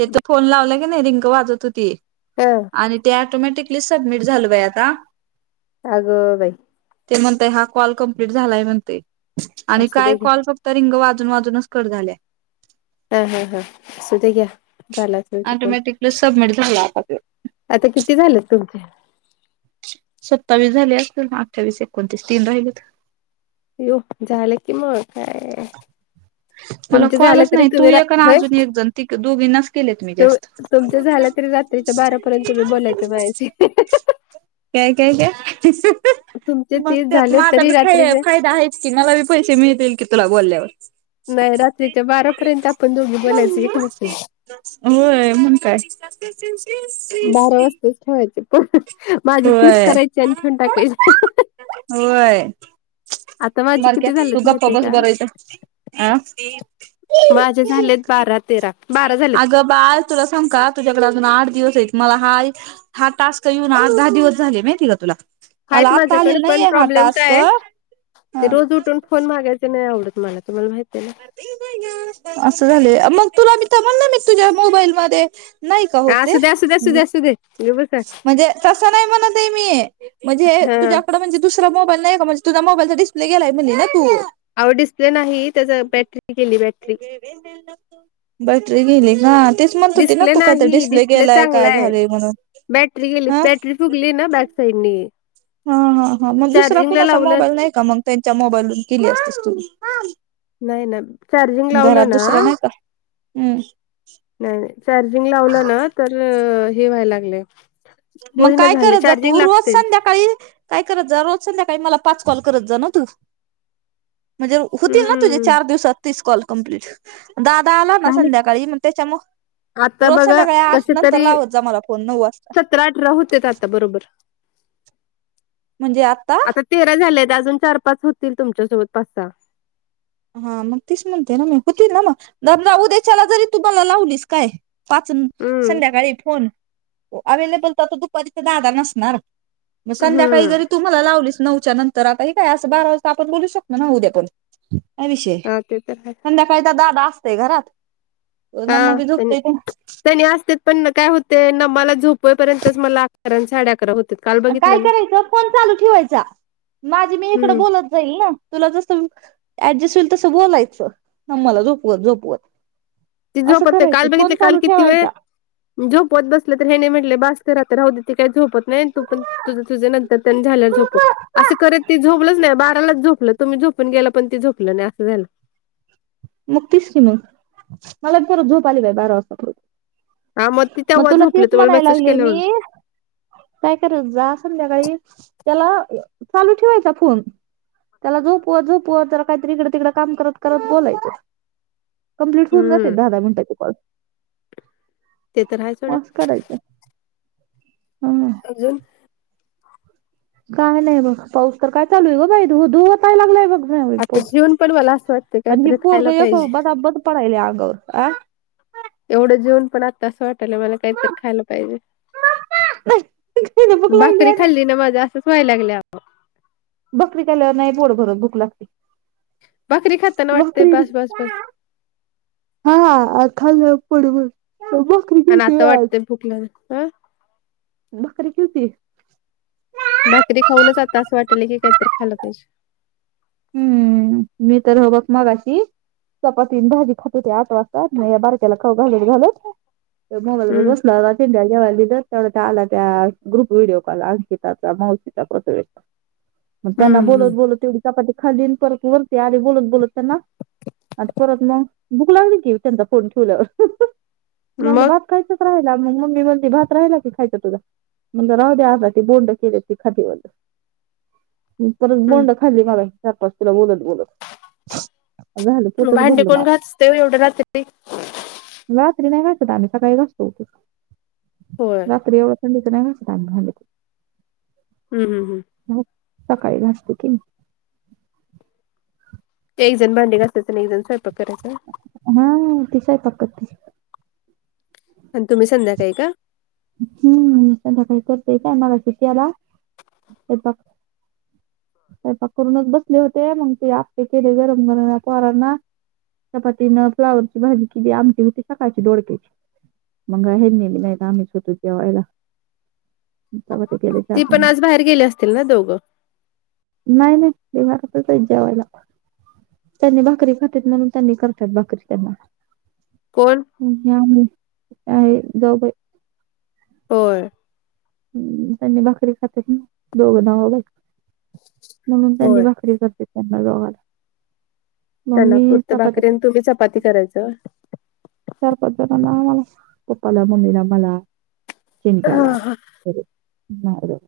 तेथ फोन लावला की नाही रिंक वाजत होती हा आणि ते आटोमॅटिक प्लीज सबमिट झाल बाय आता. अगं बाई ते म्हणताय हा कॉल कमप्लीट झालाय म्हणते आणि असू काय दे घ्या कॉल तर रिंग वाजून वाजूनच कट झाल्या. हा हा हा असूदे घ्या चालायचं. ऑटोमॅटिकच सबमिट झाला आता तो. आता किती झालेत तुमचे? सत्तावीस झाले असतील अठ्ठावीस एकोणतीस तीन राहिलेत. ईऊक झालं कि मग काय. मला तुमचे झालं कॉलच तरी नाही तू तुम्ही रा एक ना होय अजून एक जण ती दोघीनांच केलेत मी तु- जास्त. तुमचं झालं तरी रात्रीच्या बारापर्यंत तुम्ही बोलायचं माझ्याशी. काय काय काय तुमचे मग तीस त्यात झाले माझा तरी बी रात्रीचे फायदा हायच. कि मला बी पैसे मिळतील की तुला बोलल्यावर. नाही रात्रीच्या बारापर्यंत आपण दोघी बोलायचं एकमेकींशी. होय मग काय. बारा वाजताच ठेवायचे प माझे तीस होय करायचे आणि ठेवून टाकायचे. होय आता माझे किती झालेत माहितीये का? [unintelligible] आं माझे झालेत बारा तेरा बारा झालेत. अगं बाळ तुला सांगू का तुझ्याकडं अजून आठ दिवस आहेत मला हाय हा टास्क येऊन आठ दहा दिवस झाले माहितीये का तुला? मला आहेत आता माझ्याकडे आलेला पण नाहीये हा प्रॉब्लेम टास्क काय आहे? ते हं रोज उठून फोन मागायचे नाही आवडत मला तुम्हाला माहितीये ना. असं झालंय मग तुला बी तवा म्हणलं नाही तुझ्या मोबाईल मध्ये. नाही का होत ते. असुदे गप बस म्हणजे तसं नाही म्हणतये मी म्हणजे हा तुझ्याकडं म्हणजे दुसरा मोबाईल नाहीये का म्हणजे तुझा मोबाईलचा डिस्प्ले गेलाय म्हणली ना तू. अवो डिस्प्ले नाही त्याचं बॅटरी गेली बॅटरी. बॅटरी गेलीय का? तेच म्हणत होती ना डिस्प्ले तू काय तर नाही डिस्प्ले गेलाय चांगला काय आहे झालंय म्हणून बॅटरी गेली हां बॅटरी फुगली ना बॅक साईडनी. हा हा हा मग दुसरा चार्जिंगला कुणाचा लावलं मोबाईल नाही का मग त्यांच्या मोबाईलवरून केली असतीस तू. नाही ना चार्जिंग लावलं घरात ना दुसरा नाही का हम्म नाही नाही चार्जिंग लावलं ना तर हे व्हायला लागलंय. मग काय करत जा तू रोज लागते संध्याकाळी काय करत जा रोज संध्याकाळी मला पाच कॉल करत जा ना तू. म्हणजे होतील ना तुझे हम्म चार दिवसात तीस कॉल कंप्लीट. दादा आला ना झाले संध्याकाळी मग त्याच्या मो आता रोज बघा संध्याकाळी आठ कसे नंतर तरी लावत जा मला फोन नऊ वाजता. सतरा अठरा होतेत आता बरोबर. म्हणजे आता. तेरा झाले तर अजून चार पाच होतील तुमच्यासोबत पाच सहा. हा मग तीच म्हणते ना मी होतील ना मग राहुदे उद्याचाला जरी तुम्हाला लावलीस काय पाच हम्म संध्याकाळी फोन अव्हेलेबल तर आता दुपारीचा दादा नसणार मग संध्याकाळी हम्म जरी तू मला लावलीस नऊच्या नंतर आता हे काय असं बारा वाजता आपण बोलूच शकतो ना उद्या पण. काय विषय हा ते तर आहे संध्याकाळी काय दादा असतोय घरात. हा मम्मी तेनी झोपतय ते तेनी असतेत. पण ना काय होतंय नमाला झोपवे पर्यंतच मला अकरा आणि साडे अकरा होतेत. काय करायचं फोन चालू ठेवायचा माझी मी इकडं हम्म बोलत जाईल ना तुला जसं ऍडजेस्ट हुईल तसं बोलायचं नमाला झोपवत झोपवत. ती असं झोपत करायचं काल फोन बघितली काल चालू किती वेळ ठेवायचा झोपत बसले तर हेनी म्हटले बास कर आता राहूदे ती काय झोपत नाइ तू पण तुझं तुझं नंतर तेन झाल्यावर झोपोव असं करत ते झोपलंच नाइ बारालाच झोपलं तुम्ही झोपून गेला पण ते झोपलं नाइ असं झालं. म तेच की म मला परत झोप आली बाई बारा वाजता हा मग खरं ती म तेव्हा तुला झोपलं तेच तुम्हाला म्हणाय मेसेज लागले केल्यावर मी काय करत जा संध्याकाळी तेला चालू ठेवायचा फोन तेला झोपवत झोपवत जरा कायतरी इकडं तिकडं काम करत करत बोलायचं. कंप्लीट हुन जातय हम्म दहा दहा मिनिटाचे कॉल ते तर आहे म सोडा आस करायचं हा. अजून. काय नाइ बघ पाऊस तर काय चालूय गं बाई धो धो वताय लागलाय. बग बाई आता पाऊस जेवून पण मला असं वाटतं आणि हे काहीतरी पोरग खायला एक पाहिजे बदा बदा पडायल अंगावर अं एवढं जेवून पण आत्ता असं वाटायल मला कायतर खायला पाहिजे. नाही भूक लागली भाकरी आणि खाल्ली ना माझं असच व्हाय लागलय आओ भाकरी खाल्ल्यावर नाइ पोट भरत भूक लागती. भाकरी खातना वाटतंय बास बास बास हा हा आ खाल्या पोटभर ये बघ आण आता वाटतय भुक लागल्या हं. भाकरी [unintelligible] भाकरी खाऊनच आता असं वाटालय की कायतर खाल्लं पाहिजे. हम्म मी तर ह बघ मगाशी चपाती आणि भाजी खात होते आठ वाजता म या बारक्याला खाऊ घालत घालत. ते मोबाईल [unintelligible] हम्म. पिंट्याला जेवायला दिलं तेवढ्यात त्या आल्या त्या ग्रुप व्हिडिओ कॉल अंकिताचा मावशीचा प्रोसो म त्यांना बोलत हम्म बोलत तेवढी चपाती खाली परत वरती आले बोलत बोलत त्यांना आता परत म भुक लागली की तेचा फोन ठेवल्यावर म मग भात खायचं राहिला म मम्मी म्हटली भात राहिला की खायचं तुझा म्हणलं राहूदे आबा बोंड केल्यात ते खाते म्हणलं परत हम्म बोंड खाल्ली मगाशी चार पाच तुला बोलत बोलत. झालं पोटच भांडी भरलं कोण माझं घासतय व्हय एवढ्या रात्री. रात्री नाइ घासत आम्ही सकाळी घासतो उठून होय. रात्री येवढ्या थंडीच नाइ घासत आम्ही भांडी. हम्म हम्म हम्म. घास- सकाळी घासते की मी एक जण भांडी घासायचं आणि एक जण स्वयंपाक करायचा. हा ती स्वयंपाक करती. आणि तुम्ही संध्याकाळी का? हम्म संध्याकाळी करतोय [unintelligible] स्वयंपाक स्वयंपाक करूनच बसले होते म्हणून ते आप्पे केले गरमगरम या पोरांना चपाती न फ्लावरची भाजी केली आमटी होती, सकाळची दोडक्याची. म हेनी बी नाइत आम्हीच होतो जेवायला तेव्हा तेे [unintelligible] [unintelligible] दोघ. नाइ नाइ ते घरातच हाय जेवायला. त्यांनी भाकरी खात्यात म्हणून त्यांनी करत्यात भाकरी त्यांना. कोण? मी आणि त्या जाऊबाई होय हम्म त्यांनी भाकरी खातात ना दोघ नवरा-बायको म्हणून त्यांनी होय. भाकरी करतात ते त्यांना दोघांना मग मी त्यांनापुरत चपात्या भाकरी आणि करते. तुम्ही चपाती करायचं होय चार पाच जणांना आम्हाला पप्पाला, मम्मीला, मला, हा चिनट्याला हा. तरी नाही बाई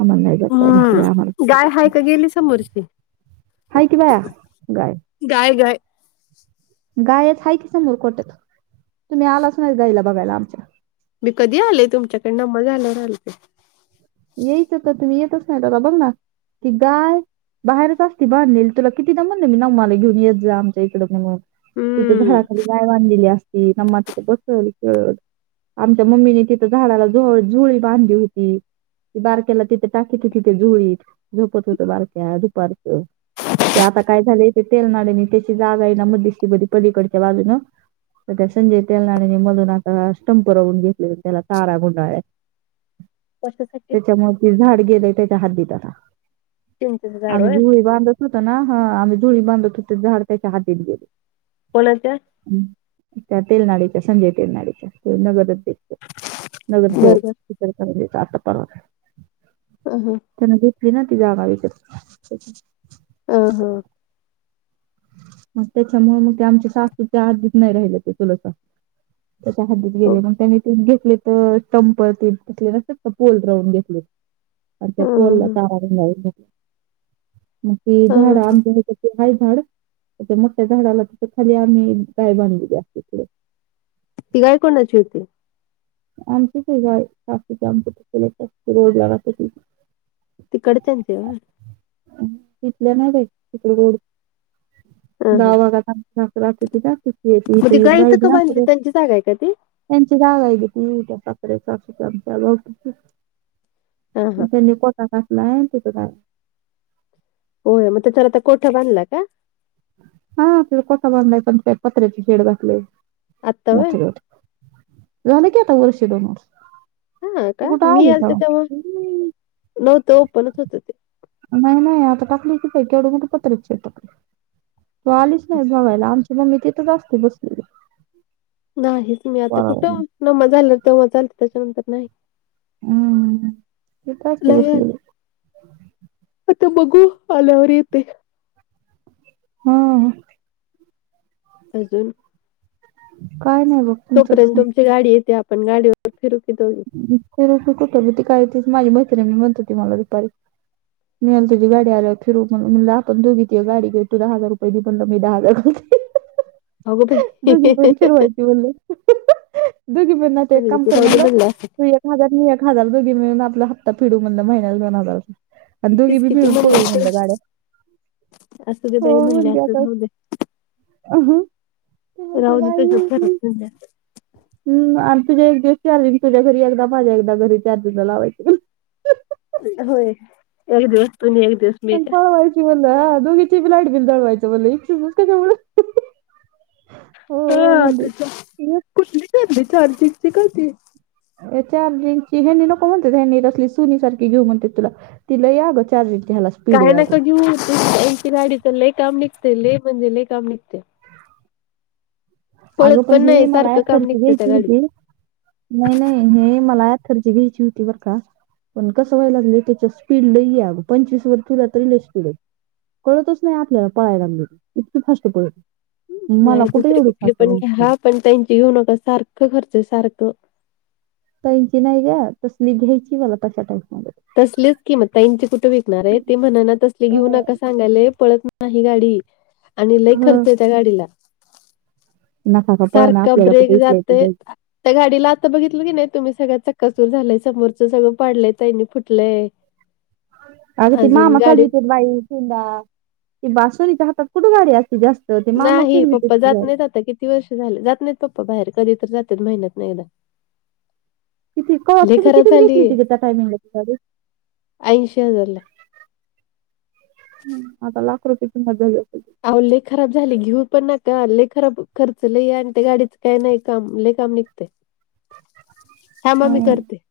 आम्हाला नाही जात भाकरी आम्हाला हम्म गाय करायची. हाय का गेली समोरची हाय कि बा गाय गाय गाय गायच हाय की समोर गोठ्यात तुम्ही आलाच नाही गाईला बघायला आमच्या मी कधी आलेय तुमच्याकडे नम्मा झाल्यावर आलते यायचं तर तुम्ही येतच नाही आता बघ ना ती गाय बाहेरच असती बांधलेली तुला कितीदा म्हणलं मी नम्माला घेऊन येत जा आमच्या इकड म्हणून तिथं हम्म झाडाखाली गाय बांधलेली असती नम्मा तिथे बसल खेळल आमच्या मम्मीने तिथं झाडाला झोळी बांधली होती ती बारक्याला तिथ टाकत होती त्या झोळीत झोपत होतं बारक्या दुपारचं ते आता काय झालंय ते तेलनाडेन त्याची जागा आहे ना मध्यस्तमध्ये पलीकडच्या बाजूनं तर त्या संजय तेलनाडेन मधून आता स्टंप रवून घेतले त्याला तारा गुंडाळल्यात कशासाठी त्याच्यामुळं ते झाड गेलयं त्याच्या हद्दीत आता चिंचेच झाड आम्ही होय झोळी बांधत होत ना हा आम्ही झोळी बांधत होतो झाड त्याच्या हद्दीत गेलय कोणाच्या हम्म त्या तेलनाडेच्या संजय तेलनाडेच्या त्यो नगराध्यक्ष नगरसेवक बरोबर इचलकरंजीचा आता परवा हम्म हम्म त्यांन घेतली ना ती जागा विकत हम्म हम्म मग त्याच्यामुळे मग ते आमच्या सासूच्या हाद्दीत नाही राहिलं ते [unintelligible] त्याच्या हद्दीत गेलयं पण त्यांनी ते घेतलंय तर स्टंप ते तसले नसतात का पोल रवून घेतले आणि त्या पोलला ह तारा [unintelligible] मग ते झाड ह आमच्या हेच्यातले आहे झाड त्या मोठ्या झाडाला तिथ खाली आम्ही गाय बांधलेली असते तिकडं ती गाय कोणाची होती आमचीच आहे गाय [unintelligible] रोडला राहते ती तिकडच्यांची होय इथल्या नाही बाई [unintelligible] ह ह गाव भागात आमच्या [unintelligible] मग इथे ती येऊन गाय इथं राहील का ना बांधली त्यांची जागा आहे का ती त्यांची जाग आहे गं ती त्या [unintelligible] हा हा अन त्यांनी गोटा टाकलाय तिथं गाय होय मग त्याला आता गोटा बांधलाय काय हा आपल्याला गोटा बांधायचा पण पत्र्याची शेड घातलयं आत्ता होय मोठ्यागत झालं की आता वर्ष दोन वर्ष हा तू का कुठं मी आली आलते तेव्हा तवा नव्हतं ओपणच होतं ते नाही नाही आता टाकलंय की बाई केवढ मोठ पत्र्याच शेड टाकलंय तु आलीच नाही बघायला आमची मम्मी तिथंच असते बसलेली नाहीच मी आता वाराला कुठं मग. नम्मा झाली तेव्हाच आलती त्याच्यानंतर नाही हम्म. तिथं असते लय बसलेली आता बघू आल्यावर येते हम्म अजून काय नाही बघ तुमचंच तोपर्यंत सांग तुमची गाडी येत्या आपण गाडीवर फिरू की दोघी [unintelligible] माझी मैत्रिणी म्हणत होती मला दुपारी मी अन् तुझी गाडी आल्यावर फिरू म्हणलं म्हणलं आपण दोघी त्या गाडी तू दहा हजार रुपये म्हणलं मी दहा हजार घालते अगो बाई दोघी मिळून म्हणलं फिरवायची म्हणलं दुघीपण आता एक काम की कर राहू दे म्हणलं असं तू एक हजार मी एक हजार दुघी मिळून आपला हप्ता फिडू म्हणलं महिन्याला दोन हजारचा आणि दुघी तीच बी किती मिळून फिरवू म्हणलं असेल गाड्या असू दे हो बाई म्हण म्हणले असं राहू ती दे म्हणते राहू दे तुझ्याच बाई घरात म्हणलं हम् आणि तुझ्या एक दिवस चार्जिंग तुझ्या घरी एकदा माझ्या एकदा घरी चार्जिंगला लावायंचं होय एक दिव पण पळवायची म्हणला दोघीची बि लाईट बिल जळवायचं म्हणलं एकटीचंच कशाला हा ते म्हणते कुठली ठरली चारजिंगची काय ती? चार्जिंगची हेंनी नको म्हणताहेत ह्यांनी कसली सुनी सारखी घेऊ म्हणताहेत तुला ती लई अगं चार्जिंग ठेवाय लागतं काय नका घेऊ त गाडीचं लय काम निघते लय म्हणजे लय काम निघते पळत अगं पण हे नाही मला सारखं काम [unintelligible] निघते त्या घ्यायची गाडीत होती नाही नाही हे मलात खर्ची द्यायची होती बर का? पण कसं व्हाय लागलय त्याच्या स्पीड लई हाय अगं पंचवीस वर ठेवला तरी लई स्पीड आहे कळतच नाही आपल्याला पळायला लागली की इतकी फास्ट पळते नाही दुसरी कुठली पण घ्या पण त्यांची घेऊ नका सारखं खर्च हाय सारखं त्यांची नाही ग तसली घ्यायची मला तशा टाईप मध्ये तसलीच कि मगं त्यांची कुठं विकणार आहे ते म्हणाना तसले घेऊ नका सांग सांगाले पळत नाही गाडी आणि लई हम्म. खर्च आहे त्या गाडीला नका का पळणं सारखा आपल्याला ब्रेक कुठे इथल्या इथे जातंय जायचं त्या गाडीला आता बघितलं की नाही तुम्ही सगळं चक्काचूर झालंय समोरच सगळं पाडलंय त्यांनी फुटलंय [inaudible] अग ते अजून मामा चालू गाडी येत बाई तीनदा ती बा सुनीच्या हातात कुठे गाडी असते जास्त ते मामा नाही फिरवीत पप्पा ती जात गाडी नाहीत आता किती वर्ष झाले जात नाहीत पप्पा बाहेर कधी तर जातात महिन्यातन एकदा किती क वात लय तुमी खराब कितीला झाली घेतलीती त्या टायमिंगला ती गाडी ऐंशी हजारला हम् आता लाख रुपये किंमत झाली असल त्याची आव लई खराब झाले घेऊ पण नका लई खराब खर्च लई आहे आणि ते गाडीचं काय नाही काम लई काम निघ [inaudible] थांबा मी हम्म, करते